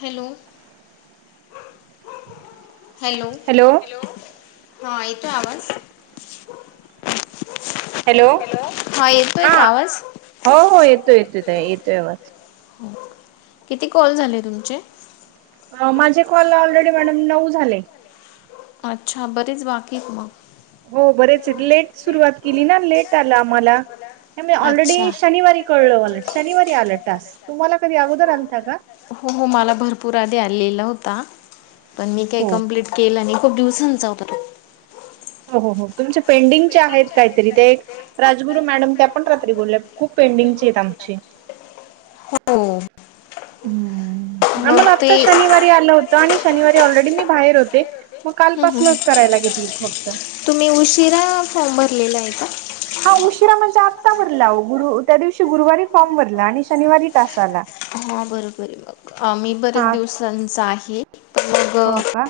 Hello hello hello हा येतोय आवाज हॅलो येतोय हा का आवाज हो हो येतो येतो ताई येतोय आवज किती कॉल झाले तुमचे? माझे कॉल ऑलरेडी मॅडम नऊ झाले. अच्छा बरेच बाकीयेत मग हो बरेच लेट सुरुवात केली ना लेट आला आम्हाला नाय मी ऑलरेडी अच्छा शनिवारी कळलं मला शनिवारी आलं टास्क. तुम्हाला कधी अगोदर आलता का? हो हो मला भरपूर आधी आलेला होता पण मी काय हो. कंप्लीट केलं नाय खूप दिवसांचा होता तो हो हो हो तुमचे पेंडिंगचे आहेत कायतरी ते एक राजगुरू मॅडम त्या पण रात्री बोलल्या खूप पेंडिंगचेयेत आमचे. हो हम्म हम्म हम्म मग आम्हाला आता ते हम्म शनिवारी आलं होता आणि शनिवारी ऑलरेडी मी बाहेर होते. म हम्म कालपासनाच हम्म करायला घेतलेत फक्त तुम्ही उशिरा फॉर्म भरलेला आहे का? हा उशिरा म्हणजे आत्ता भरला आहो गुरु त्या दिवशी गुरुवारी फॉर्म भरला आणि शनिवारी टास आला. हा बरोबरये मग आम्ही बऱ्याच हा दिवसांचा आहे पण हो मग का?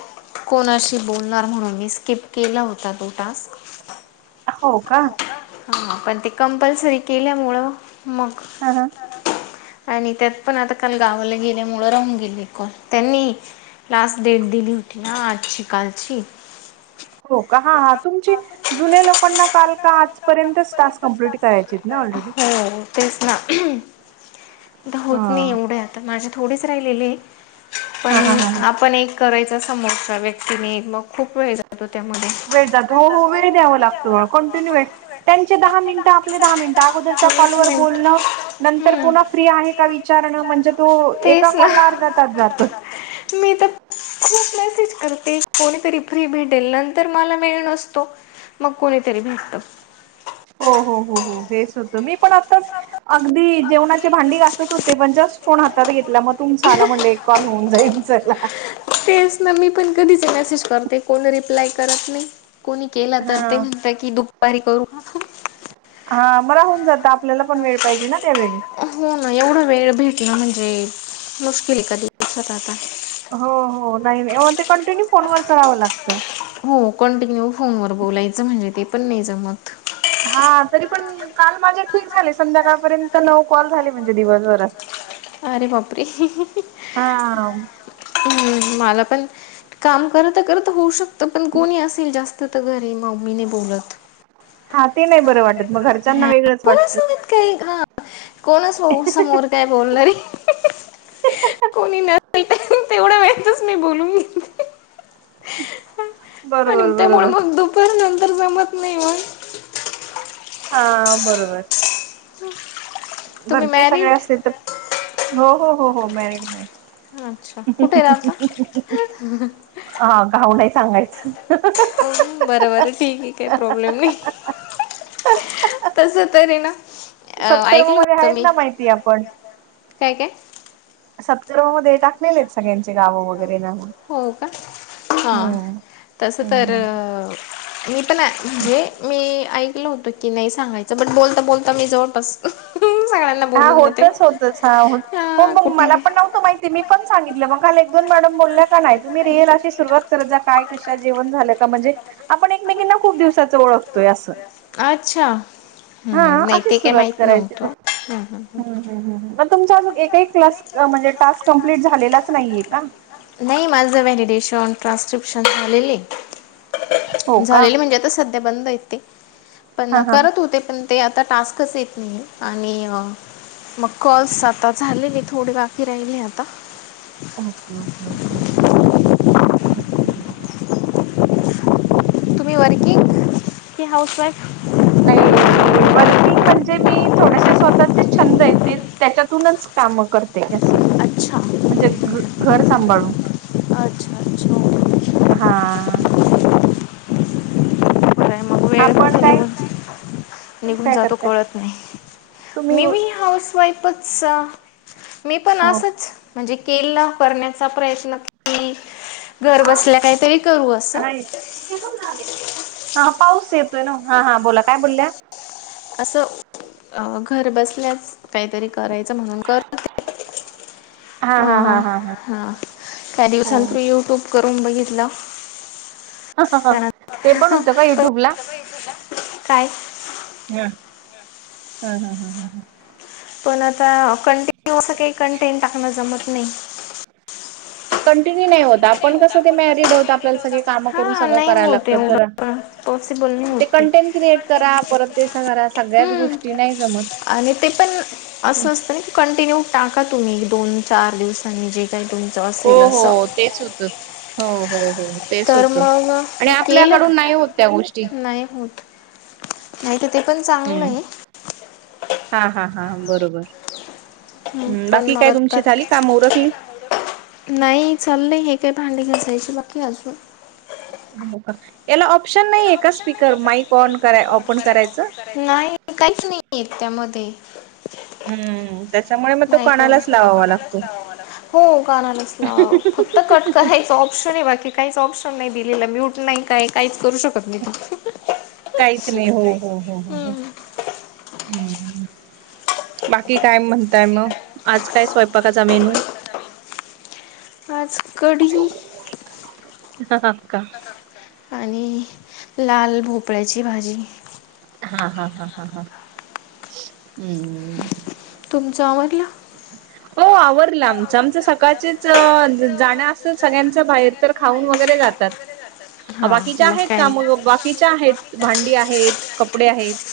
कोणाशी बोलणार म्हणून मी स्किप केला होता तो टास्क. हो का? हा पण ते कंपल्सरी केल्यामुळं मग हा हा आणि त्यात पण आता काल गावाला गेल्यामुळं राहून गेले कॉल त्यांनी लास्ट डेट दिली होती ना आजची कालची हो का हा हा तुमची जुन्या लोकांना काल का आजपर्यंत टास्क कंप्लीट करायचेत ना ऑलरेडी. हो हो तेच ना होत नाही हा. एवढं आता माझे थोडेच राहिलेलेयेत. पण हा हा हा आपण एक करायच समोरच्या व्यक्तीने एक मग खूप वेळ जातो त्यामध्ये वेळ जातो हो हो वेळ द्याव लागतो हा कंटिन्यू वेळ त्याचे दहा मिन आपले दहा मिनिट अगोदरच्या कॉल वीस वर मिनिट बोलणं नंतर हम्म. पुन्हा फ्री आहे का वि चारण म्हणजे तो एका तेच ना. कॉल ला अर्धा तास जातोय. जातो. मी त खू खूप मेसेज करते कोणीतरी फ्री भेटेल नंतर मला वेळ नसतो. मग कोणीतरी भेटत. हो हो हो हो हे होत मी पण आताच अगदी जेवणाचे भांडी घासत होते पण जस्ट फोन हातात घेतला मग तुमचा आला म्हणलं एक कॉल होऊन जाईल चला. तेच ना मी पण कधीच मेसेज करते कोण रिप्लाय करत नाही कोणी केला तर ते हा म्हणत की दुपारी करू हा म राहुन जात आपल्याला पण वेळ पाहिजे ना त्यावेळी. हो ना एवढा वेळ भेटल म्हणजे मुश्किल आहे कधी दिवसात आता. हो हो नाही नाही ते कंटिन्यू फोनवरच रहाव लागतं हो कंटिन्यू फोनवर बोलायचं म्हणजे ते पण नाही जमत. हा तरी पण काल माझे ठीक झाले संध्याकाळपर्यंत नऊ कॉल झाली म्हणजे दिवसभरात. रे बापरे! हा हम्म मला पण काम करता करता होऊ शकत पण कोणी असेल जास्त तू तर घरी मम्मीनी बोलत. हा ते नाही बरं वाटत मग घरच्यांना हा. वेगळंच वाटत. कोणासोबत काही हा कोणच भाऊ समोर काय बोलणारे. कोणी नसेल तेवढ्या वेळातच मी बोलून घेते आणि बरोबर त्यामुळे बरोबर मग दु पण नंतर जमत नाही मग हा बरोबर [unintelligible] घरचे सगळे मॅरिड असतील तर हो हो हो हो मॅरिड मॅरीड अच्छा कुठे राहता? हा गाऊ नाही सांगायचं अ बर बर ठीक आहे काही प्रॉब्लेम नई तस तरी ना अ ऐकलं सत्कर्मामध्ये होतं आहेत मी ना माहिती आपण काय काय. सत्कर्मामध्ये टाकलेले आहेत सगळ्यांची गावं वगैरे ना हो का हां हम्म तसं हम्म तर हम् मी पण म्हणजे मी ऐकल होतो की नाही सांगायचं बण बोलता बोलता मी जवळपास ह् सांग हा होतच होतच हा हो हो मग कुठे मला पण नव्हतं माहिती मी पण सांगितलं मग काल एक दोन मॅडम बोलल्या का नाय तुम्ही रिअल अशी सुरुवात करत जा काय कशा जेवण झाल्या का म्हणजे आपण एकमेकीना खूप दिवसाच ओळखतोय अस. अच्छा हम्म नाही ते अशीच काय सुरुवात माहित करायची नव्हतं हम्म हम्म हम्म मग तुमचा अजून एकही क्लास म्हणजे टास्क कंप्लीट झालेलाच नाहीये का? नाही माझं व्हॅडिडेशन, ट्रान्स्क्रिप्शन झालेले हे हो का झालेली म्हणजे आता सध्या बंद आहेत ते हा पण हा करत होते पण ते आता टास्कच येत नाही आणि मग कॉल्स आता झालेली थोडी बाकी राहिले आता. ओके ओके ओके तुम्ही वर्किंग की हाऊसवाईफ. नाही वर्किंग म्हणजे मी थोडेसे स्वतःचे छंद आहेत ते त्याच्यातूनच काम करते असे अच्छा म्हणजे घर सांभाळून अच्छा अच्छा ओके हा बरं आहे मग वेळ आपण कुठे काय. निघून तुम्ही निघून काय जातो करताय कळत नाही तुम्ही मी हो बी हाऊस वाईफच मी पण असच म्हणजे केला करण्याचा प्रयत्न के घर बसल्या काहीतरी करू असं. नाही हा पाऊस येतोय न हा हा बोला काय बोलल्या. असं घर बसल्यास काहीतरी करायचं म्हणून कर हा अ हा हा हा काही दिवसां हो त युट्यूब करून बघितलं ते पण त्यानंतर होतं का युट्यूब ला प्रय हा हा हा हा ह ह पण आता कंटिन्यू असं काही कंटेंट टाकण जमत नाही कंटिन्यू नाही होता आपण कसं ते मॅरिड होत आपल्याला सगळे काम करून हा सगळं नाही करायला होत लागत तर एवढं पॉसिबल ते कंटेंट क्रिएट करा परत पसा करा सगळ्याच हम्म गोष्टी नाही जमत आणि ते पण असं असतं ना त कंटिन्यू टाका तुम्ही एक दोन चार दिवसांनी जे तुमच हो हो तेच होत हो हो हो तेच तर होत मग आणि मी केलं आपल्याकडून नाही होत त्या गोष्टी नाही होत नाही तर ते पण चांगलं हम्म आहे हा हा हा बरोबर् पण बाकी मग काय तुमची आता झाली काम ओरखली नाही चाललंय हे काही भांडी घासायचे बाकी अजून हो याला ऑप्शन नाहीय का स्पीकर माईक ऑन कराय ऑपन करायचं नाही काहीच नाहीयेत त्यामध्ये हम्म त्याच्यामुळे मग तो माईक वगैरे कणालाच लावावा लागतो हो काणार नसला फक्त कट करायच ऑप्शन आहे बाकी काहीच ऑप्शन नाही दिलेला म्यूट नाही काय काहीच करू शकत नाही तू काहीच नाही हो हो हो हो हो हम्म. हम्म बाकी काय म्हणताय मग आज काय स्वयंपाकाचा मेनू आज कडी का आणि लाल भोपळ्याची भाजी हा हा हा हा हा हम्म तुमचं आमधला ह हो आवरलं आमचं आमचं सकाळचेच जाणं असतं सगळ्यांच बाहेर तर खाऊन वगैरे जातात हां बाकीच्या मग आहेत काय का नाही मग बाकीच्या आहेत भांडी आहेत कपडे आहेत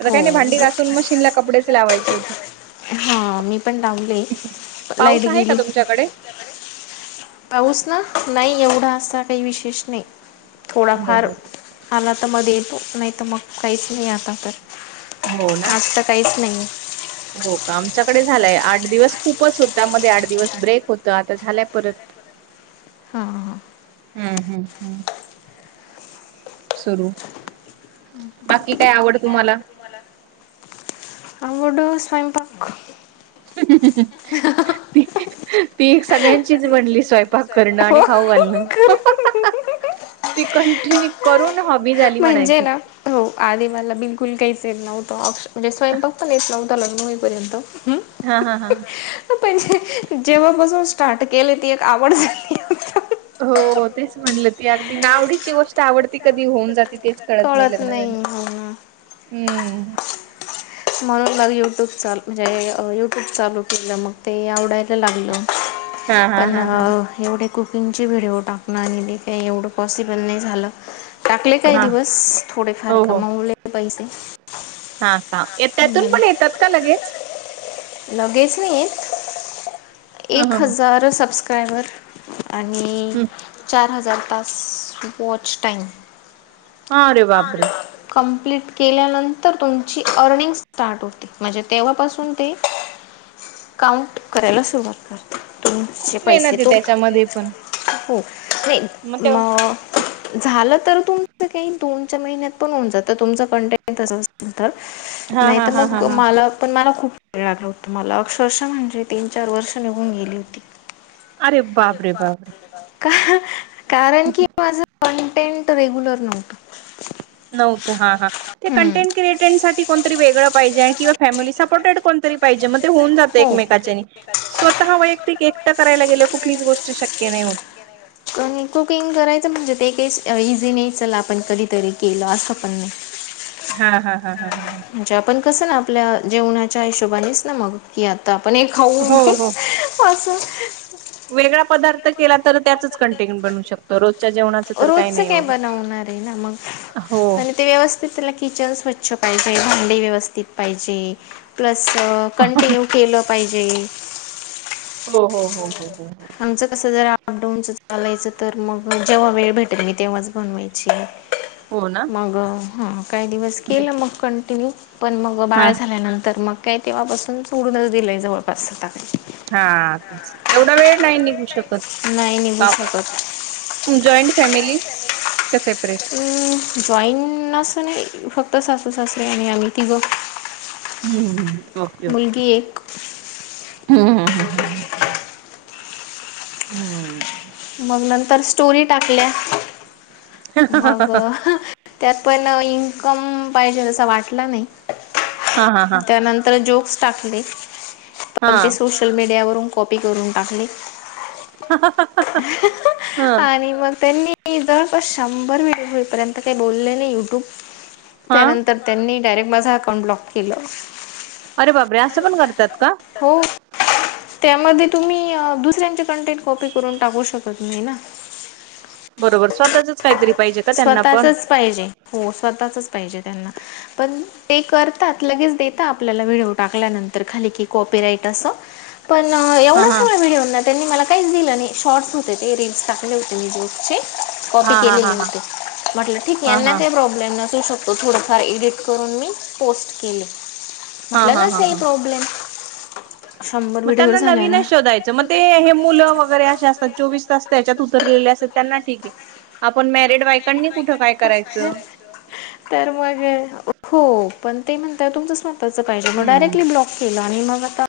आता हो काही नाही भांडी हो घासून मशीन ला कपडेच लावायचे होते हा मी पण लाावले लाईट पाऊस आहे का गेली तुमच्याकडे? पाऊस ना नाही एवढा असा काही विशेष नाही हो थोडाफार हो आला तर मग येतो नाही तर मग काहीच नाही आता तर हो ना आज तर काहीच नाही आहे हो का आमच्याकडे झालाय आठ दिवस खूपच होता मध्ये आठ दिवस ब्रेक होत आता झालाय परत हां हां हम्म हम् हम् सुरू बाकी काय आवड तुम्हाला कडू स्वयंपाक ती एक सगळ्यांचीच बनली स्वय हो आणि खाऊ घलण करू. ती कंटिन्यू करून ह म्हणजे ना हो आधी मला बिलकुल काहीचल नव्हतं ऑप्शन म्हणजे स्वयंपाकता नेत नवता लगूनईपर्यंत हा हा हा णजे जेव्हा बासून स्टार्ट केले ती एक आवड झाली आता. हो तेच म्हटलं ती अगदी नावडीची गोष्ट आवडती कधी होऊन जात तेच कळत नाही लग्नाना हम्म मग यूट्यूब चाल म्हणजे यूट्यूब चालू केलं मग ते आवडायला लागलं हा हा पण हा हा एवढे कुकिंगची व्हिडिओ टाकण. काही एवढं पॉसिबल नाही झालं. टाकले काही हा दिवस. थोडेफार हो हो कमावले पैसे. हा का? हम्म. त्यातून पण येतात का लगेच. लगेच नाही येत. हा एक हा हा हजार सबस्क्रायबर आणि हम्म चार हजार पास, वॉच टाईम. हा रे बापरे. कंप्लीट केल्यानंतर तुमची अर्निंग स्टार्ट होती. म्हणजे तेव्हापासून ते. काउंट करायला सुरुवात करते. तुमचे खूप पैसे मेहनत आहे तो. त्याच्यामध्ये पण हो मग तेवढ म झालं तर तुमच काही दोनच्या महिन्यात पण होऊन जात. तुमच कोटेंटिन तस असे लतर. हा नाही हा तर हा हा मग हा मला पण, मला खूप क्रीळग उत्तमाला अक्षरश म्हणजे, तीन चार वर्ष निघून गेली होती. अरे बापरे बापरे. कारण कि, माझ कंटेंट रेग्युलर नवत. नव्हतं. हा हा. ते कंटेंट क्रिएटन साठी कोणतरी वेगळं पाहिजे. किंवा फॅमिली सपोर्टड कोणतरी पाहिजे. मग ते होन जातं. हो एकमेकाच्यान. स्वतः वैयक्तिक एकट करायला गेलंव. कुठलीच गोष्ट शक्य नाही होत. आणि कुकिंग करायचं म्हणजे, ते काही इझी नाही. चला आपण कधीतरी केलं. असं पण नाही. हा, हा. ह, ह, ह, ह. अच्छा आपण कसं ना. आपल्या जेवणाच्या हिशोबानेच ना. मग. की आता आपण हे, खाऊ. हो हो असं. वेगळा पदार्थ केला तर, त्याचच कंटेंट बनवू शकतो. रोजच्या जेवणाच तर काही रोजचं नाही काय एवढ. बनवणार मग, आणि ते व्यवस्थित. त्याल किचन स्वच्छ पाहिजे. भांडे व्यवस्थित पाहिजे. प्लस हो हो कंटिन्यू केलं पाहिजे. हो, हो, हो, हो, हो. आमचं कसं जर अप डाऊनच चालायचं तर, मग जेव्हा वेळ भेटेल. मी तेव्हाच बनवायची. होन. मग ह. काही दिवस केलं मग कंटिन्यू. पण मग, हा बाळ झाल्यानंतर मग, काय तेव्हापासून सोडूनच दिलंय. जवळपास आता मी. हा, एवढा वेळ नाही निघू शकत. नाही निघू शकत जॉईंट फॅमिली. का सेपरेट? जॉईन अस नाही. फक्त सासू सासरे. आणि आम्ही तिघं. हम्म् हम्म हम्म. Okay okay. मुलगी एक हम्म हम हम् हम् ह. हम्म. मग नंतर स्टोरी टाकल्या. मग हा त्यात प इनकम पाहिजे असा वाटला नाही. हा हा त्यानंतर जोक्स टाकले. हा पण ते सोशल मीडियावरून कॉपी करून टाकले. ह [unintelligible] आणि मग त्यांनी जरस शंंभर व्हिडिओ होई पर्यंत. काही बोलले नाही युट्यूब. ह [inaudible] त्यानंतर त्यांनी. डायरेक्ट माझा अकाउंट ब्लॉक केलं. अरे बापरे. असं पण करतात का? हो. त्यामध्ये तुम्ही दुसऱ्यांचे कंटेंट कॉपी करून टाकू शकत नाही ना. बरोबर स्वतःच काहीरी पाहिजे. का त्यांना पण स्वतःचच पाहिजे. हो स्वतःचच पाहिजे त्यांना, पण ते करतात लगेच देतात. आपल्याला, व्हिडिओ टाकल्यानंतर खाली की, कॉपी राईट असं. पण हा एवढा हा सगळा व्हिडिओना त्यांनी मला काहीच दिलं नाही शॉर्ट्स होते ते रिल्स टाकले होते मी जोचे कॉपी हा हा केलेले हा हा होते. म्हटलं ठीक हा यांना हा का प्रॉब्लेम नसू शकतो थोडफार एडिट करून मी पोस्ट केले. हा म्हटलं हा हा नसेल हा प्रॉब्लेम. शंभर मग व्हिडिओवर त्यांना झाला ना. नवीनच शोधायच. मग ते हे मुलं वगैरे असे असतात चोवीस तास त्याच्यात उतरलेले असतात त्यांना ठीके‌. आपण मॅरिड बायकांनी कुठं काय करायचं. तर मग हो पण ते म्हणतात तुमचं स्वतःचं पाहिजे मग हम्म डायरेक्टली ब्लॉक. केला आणि मग आता.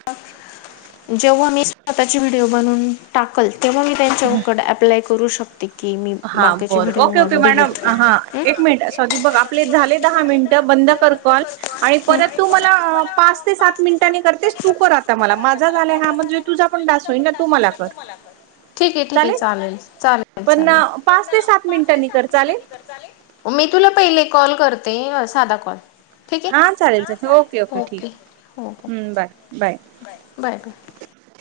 जेव्हा मी स्वतःची व्हिडिओ बनून टाकल तेव्हा मी त्यांच्याकड अप्लाय करू शकते. की मी हा बाकीचे बरं okay video okay madam delete हा एक मिनिट. बघितला का, आपले झाले दहा मिनिटं बंद कर कॉल. आणि परत तू मला पाच ते सात मिनिटांनी करतेस तू कर आता मला माझा झाला ना म्हणजे. तुझा पणडास होई ना तू मला कर. ठीक आहे, ठीक आहे चालेल चालेल पण चालेल. पाच ते सात मिनिटांनी कर चाले. मी तुला पहिले कॉल करते साधा कॉल ठीक आहे. हां चालेल चा ओके, ओके ठीक हो हो हम्म बाय, बाय. Bye bye.